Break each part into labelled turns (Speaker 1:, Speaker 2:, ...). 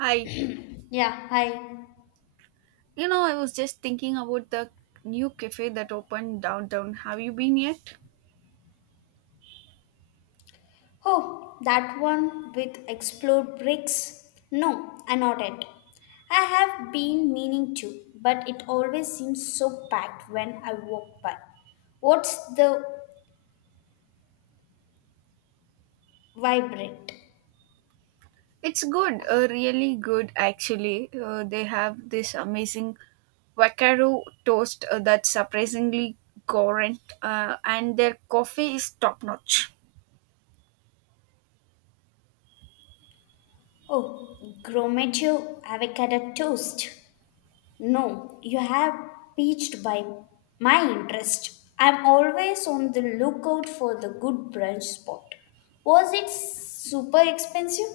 Speaker 1: Hi.
Speaker 2: Yeah, hi.
Speaker 1: You know, I was just thinking about the new cafe that opened downtown. Have you been yet?
Speaker 2: Oh, that one with explode bricks? No, I not it. I have been meaning to, but it always seems so packed when I walk by. What's the vibrant?
Speaker 1: It's good, really good actually. They have this amazing Vaccaro toast that's surprisingly current, and their coffee is top notch.
Speaker 2: Oh, Gromaggio avocado toast. No, you have piqued by my interest. I'm always on the lookout for the good brunch spot. Was it super expensive?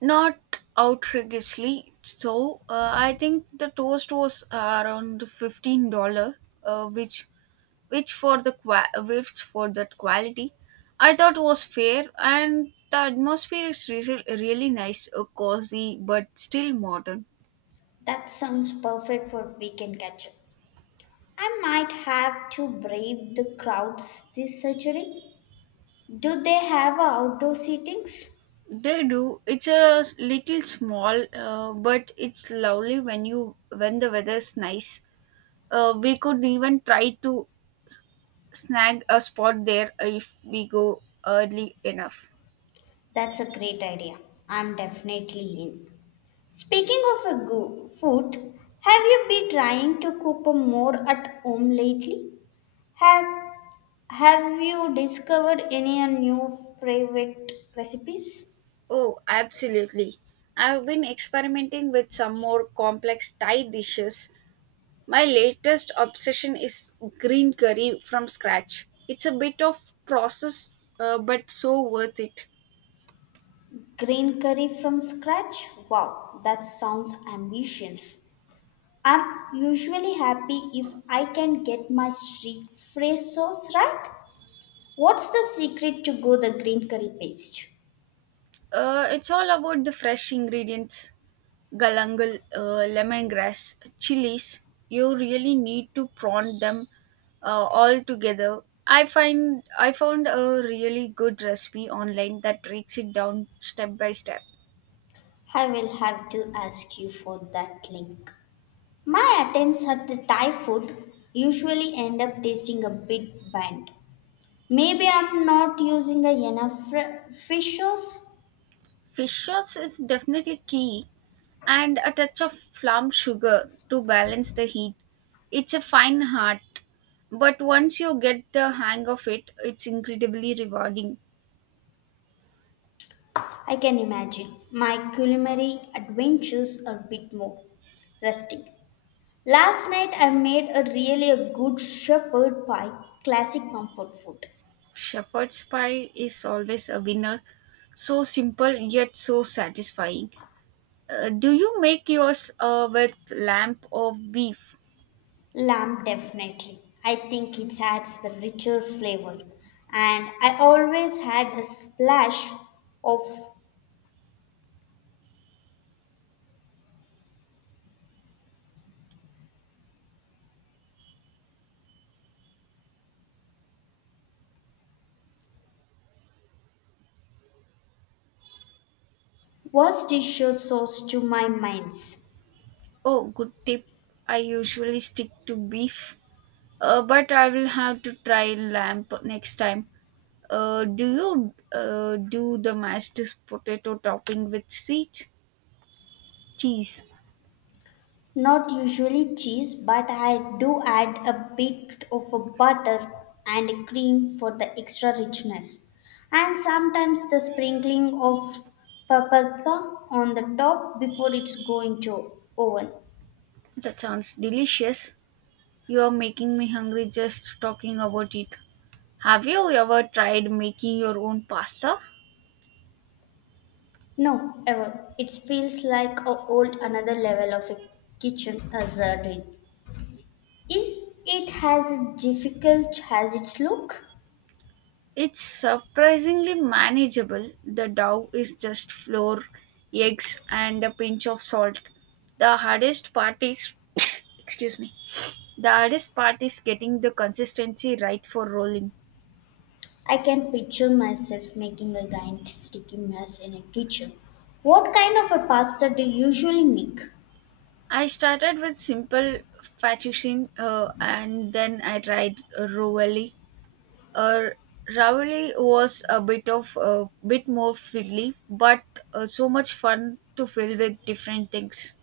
Speaker 1: Not outrageously so. I think the toast was around $15, uh, which which which for that quality I thought was fair, and the atmosphere is really nice, cozy but still modern.
Speaker 2: That sounds perfect for weekend catch up. I might have to brave the crowds this surgery. Do they have outdoor seatings?
Speaker 1: They do. It's a little small, but it's lovely when the weather's nice. We could even try to snag a spot there if we go early enough.
Speaker 2: That's a great idea. I'm definitely in. Speaking of food, have you been trying to cook more at home lately? Have Have you discovered any new favorite recipes?
Speaker 1: Oh, absolutely. I've been experimenting with some more complex Thai dishes. My latest obsession is green curry from scratch. It's a bit of process, but so worth it.
Speaker 2: Green curry from scratch? Wow, that sounds ambitious. I'm usually happy if I can get my streak phrase sauce right. What's the secret to go the green curry paste?
Speaker 1: It's all about the fresh ingredients: galangal, lemongrass, chilies. You really need to prawn them all together. I found a really good recipe online that breaks it down step by step.
Speaker 2: I will have to ask you for that link. My attempts at the Thai food usually end up tasting a bit bland. Maybe I'm not using a enough fish sauce.
Speaker 1: Fish sauce is definitely key, and a touch of plum sugar to balance the heat. It's a fine art, but once you get the hang of it, it's incredibly rewarding.
Speaker 2: I can imagine my culinary adventures are a bit more rustic. Last night I made a really a good shepherd pie, classic comfort food.
Speaker 1: Shepherd's pie is always a winner. So simple yet so satisfying. Do you make yours with lamb or beef?
Speaker 2: Lamb definitely. I think it adds the richer flavor. And I always had a splash of Worcestershire sauce to my minds.
Speaker 1: Oh, good tip. I usually stick to beef. But I will have to try lamp next time. Uh, do you do the mashed potato topping with sweet cheese?
Speaker 2: Not usually cheese, but I do add a bit of a butter and cream for the extra richness. And sometimes the sprinkling of paprika on the top before it's going to oven.
Speaker 1: That sounds delicious. You are making me hungry just talking about it. Have you ever tried making your own pasta?
Speaker 2: No, ever. It feels like a old another level of a kitchen hazard. Is it has a difficult has its look?
Speaker 1: It's surprisingly manageable. The dough is just flour, eggs, and a pinch of salt. The hardest part is, excuse me, the hardest part is getting the consistency right for rolling.
Speaker 2: I can picture myself making a giant sticky mess in a kitchen. What kind of a pasta do you usually make?
Speaker 1: I started with simple fettuccine and then I tried ravioli. Uh, Ravioli was a bit more fiddly, but so much fun to fill with different things.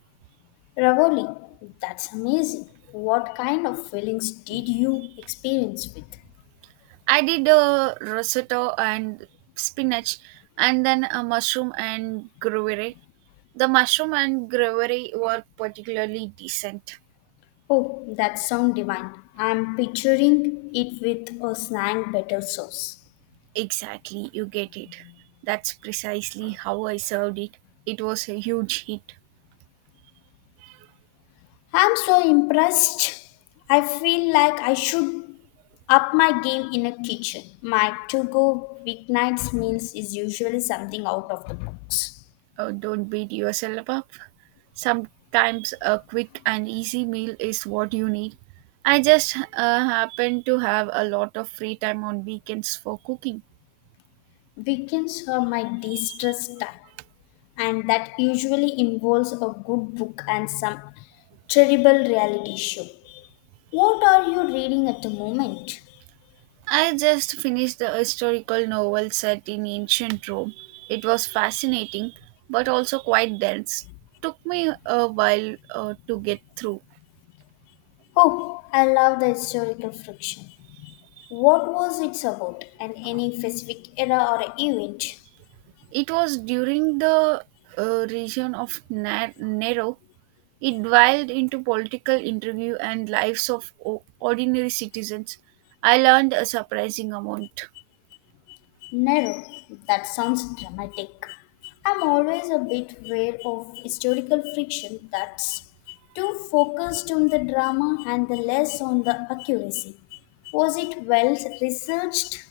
Speaker 2: Ravioli. That's amazing. What kind of feelings did you experience with?
Speaker 1: I did a risotto and spinach, and then a mushroom and gravy. The mushroom and gravy were particularly decent.
Speaker 2: Oh, that sounds divine. I'm picturing it with a snack butter sauce.
Speaker 1: Exactly, you get it. That's precisely how I served it. It was a huge hit.
Speaker 2: I'm so impressed. I feel like I should up my game in a kitchen. My to-go weeknights meals is usually something out of the box.
Speaker 1: Don't beat yourself up. Sometimes a quick and easy meal is what you need. I just happen to have a lot of free time on weekends for cooking.
Speaker 2: Weekends are my de stress time, and that usually involves a good book and some terrible reality show. What are you reading at the moment?
Speaker 1: I just finished the historical novel set in ancient Rome. It was fascinating, but also quite dense. Took me a while to get through.
Speaker 2: Oh, I love the historical fiction. What was it about, and any specific era or event?
Speaker 1: It was during the region of Nero. It dwelled into political intrigue and lives of ordinary citizens. I learned a surprising amount.
Speaker 2: Narrow. That sounds dramatic. I'm always a bit wary of historical fiction that's too focused on the drama and the less on the accuracy. Was it well researched?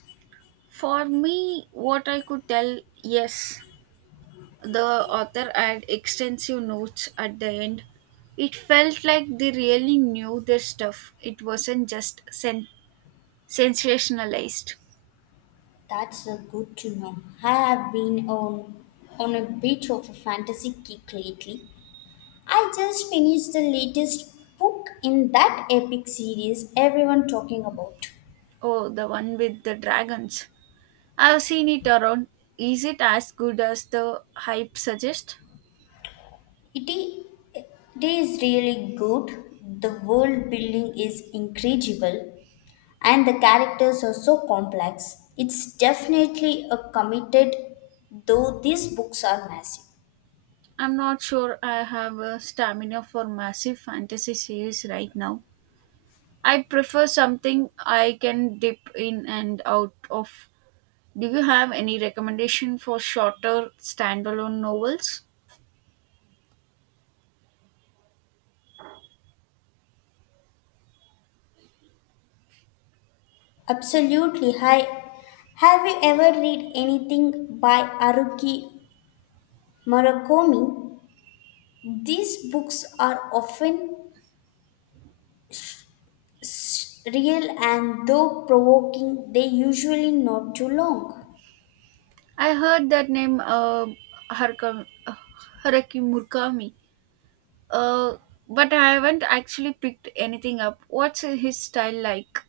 Speaker 1: For me, what I could tell, yes, the author had extensive notes at the end. It felt like they really knew their stuff. It wasn't just sensationalized.
Speaker 2: That's a good to know. I have been on a bit of a fantasy kick lately. I just finished the latest book in that epic series everyone talking about.
Speaker 1: Oh, the one with the dragons. I've seen it around. Is it as good as the hype suggests?
Speaker 2: It i- it is really good. The world building is incredible and the characters are so complex. It's definitely a committed, though these books are massive.
Speaker 1: I'm not sure I have a stamina for massive fantasy series right now. I prefer something I can dip in and out of. Do you have any recommendation for shorter standalone novels?
Speaker 2: Absolutely. Hi. Have you ever read anything by Haruki Murakami? These books are often real and though provoking, they usually not too long.
Speaker 1: I heard that name Haruka, uh, Haruki Murakami, uh, but I haven't actually picked anything up. What's his style like?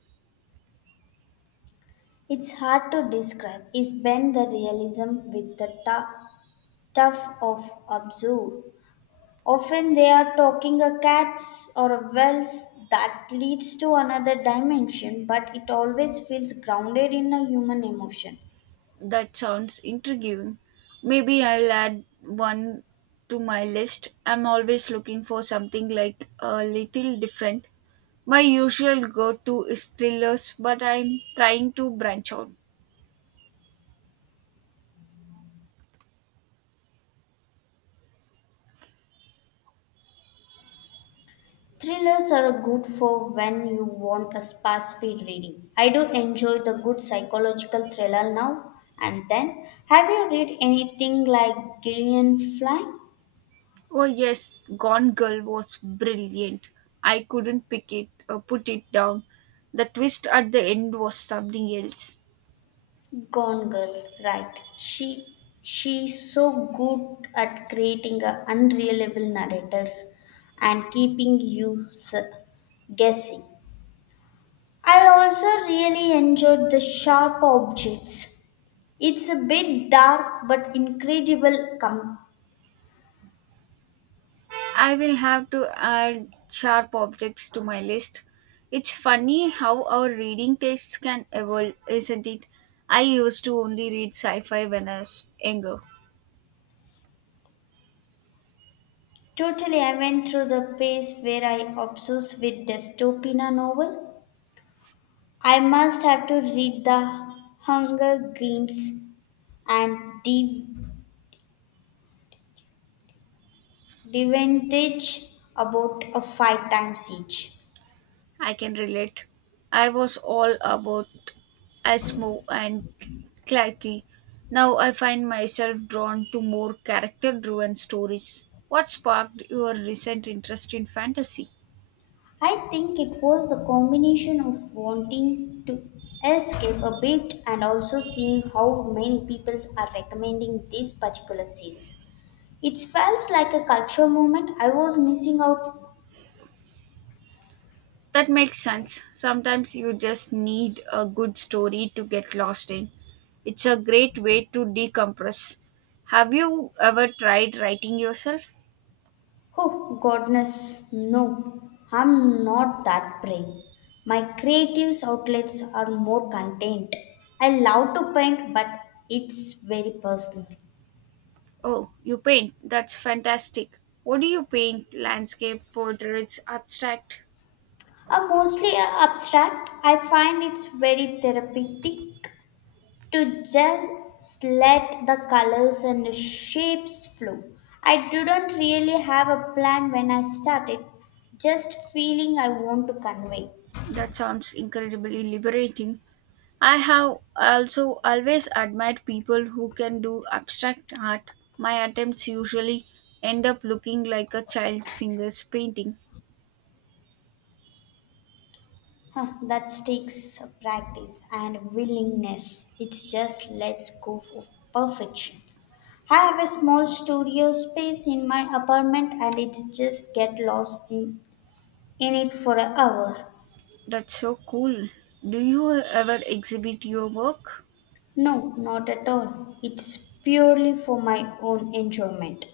Speaker 2: It's hard to describe. Is blend the realism with the tough of absurd. Often they are talking a cats or a wells that leads to another dimension, but it always feels grounded in a human emotion.
Speaker 1: That sounds intriguing. Maybe I'll add one to my list. I'm always looking for something like a little different. My usual go to is thrillers, but I'm trying to branch out.
Speaker 2: Thrillers are good for when you want a fast speed reading. I do enjoy the good psychological thriller now and then. Have you read anything like Gillian Flynn?
Speaker 1: Oh, yes, Gone Girl was brilliant. I couldn't pick it or put it down. The twist at the end was something else.
Speaker 2: Gone Girl, right. She's so good at creating a unreliable narrators and keeping you guessing. I also really enjoyed the sharp objects. It's a bit dark but incredible com-
Speaker 1: I will have to add sharp objects to my list. It's funny how our reading tastes can evolve, isn't it? I used to only read sci fi when I was younger.
Speaker 2: Totally, I went through the phase where I obsessed with dystopia novel. I must have to read the Hunger Games and Deep Advantage about a five times each.
Speaker 1: I can relate. I was all about Asmo and Clarky. Now I find myself drawn to more character driven stories. What sparked your recent interest in fantasy?
Speaker 2: I think it was the combination of wanting to escape a bit and also seeing how many people are recommending this particular series. It felt like a cultural moment I was missing out.
Speaker 1: That makes sense. Sometimes you just need a good story to get lost in. It's a great way to decompress. Have you ever tried writing yourself?
Speaker 2: Oh, goodness, no, I'm not that brave. My creative outlets are more content. I love to paint, but it's very personal.
Speaker 1: Oh, you paint. That's fantastic. What do you paint? Landscape, portraits, abstract?
Speaker 2: Are mostly abstract. I find it's very therapeutic to just let the colors and the shapes flow. I didn't really have a plan when I started, just feeling I want to convey.
Speaker 1: That sounds incredibly liberating. I have also always admired people who can do abstract art. My attempts usually end up looking like a child fingers painting.
Speaker 2: Huh, that takes practice and willingness. It's just let's go for perfection. I have a small studio space in my apartment and it's just get lost in it for an hour.
Speaker 1: That's so cool. Do you ever exhibit your work?
Speaker 2: No, not at all. It's purely for my own enjoyment.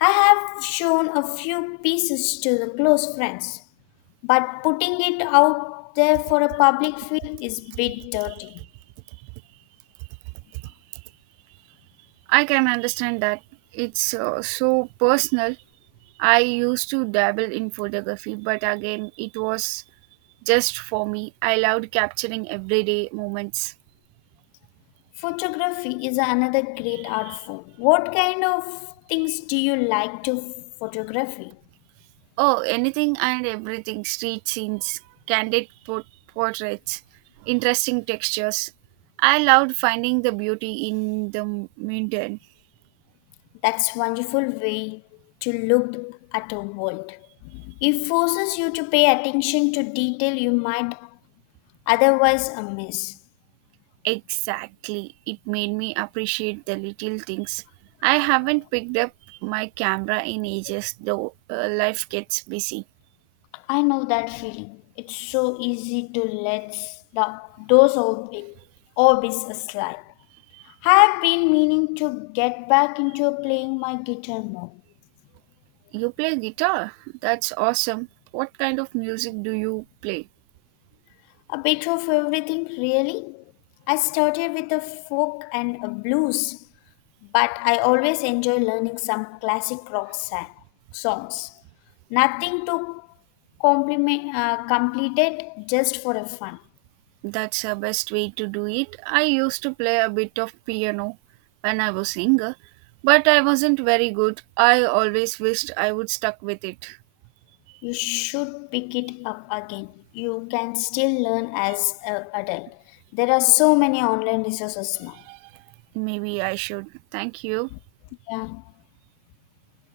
Speaker 2: I have shown a few pieces to the close friends, but putting it out there for a public feel is a bit dirty.
Speaker 1: I can understand that. It's so personal. I used to dabble in photography, but again, it was just for me. I loved capturing everyday moments.
Speaker 2: Photography is another great art form. What kind of things do you like to photography?
Speaker 1: Oh, anything and everything: street scenes, candid portraits, interesting textures. I loved finding the beauty in the mundane.
Speaker 2: That's wonderful way to look at a world. It forces you to pay attention to detail you might otherwise miss.
Speaker 1: Exactly. It made me appreciate the little things. I haven't picked up my camera in ages, though life gets busy.
Speaker 2: I know that feeling. It's so easy to let the, those old big hobbies slide. I have been meaning to get back into playing my guitar more.
Speaker 1: You play guitar? That's awesome. What kind of music do you play?
Speaker 2: A bit of everything, really. I started with a folk and a blues, but I always enjoy learning some classic rock songs. Nothing to complete it just for a fun.
Speaker 1: That's the best way to do it. I used to play a bit of piano when I was younger, but I wasn't very good. I always wished I would stuck with it.
Speaker 2: You should pick it up again. You can still learn as an adult. There are so many online resources now.
Speaker 1: Maybe I should. Thank you.
Speaker 2: Yeah.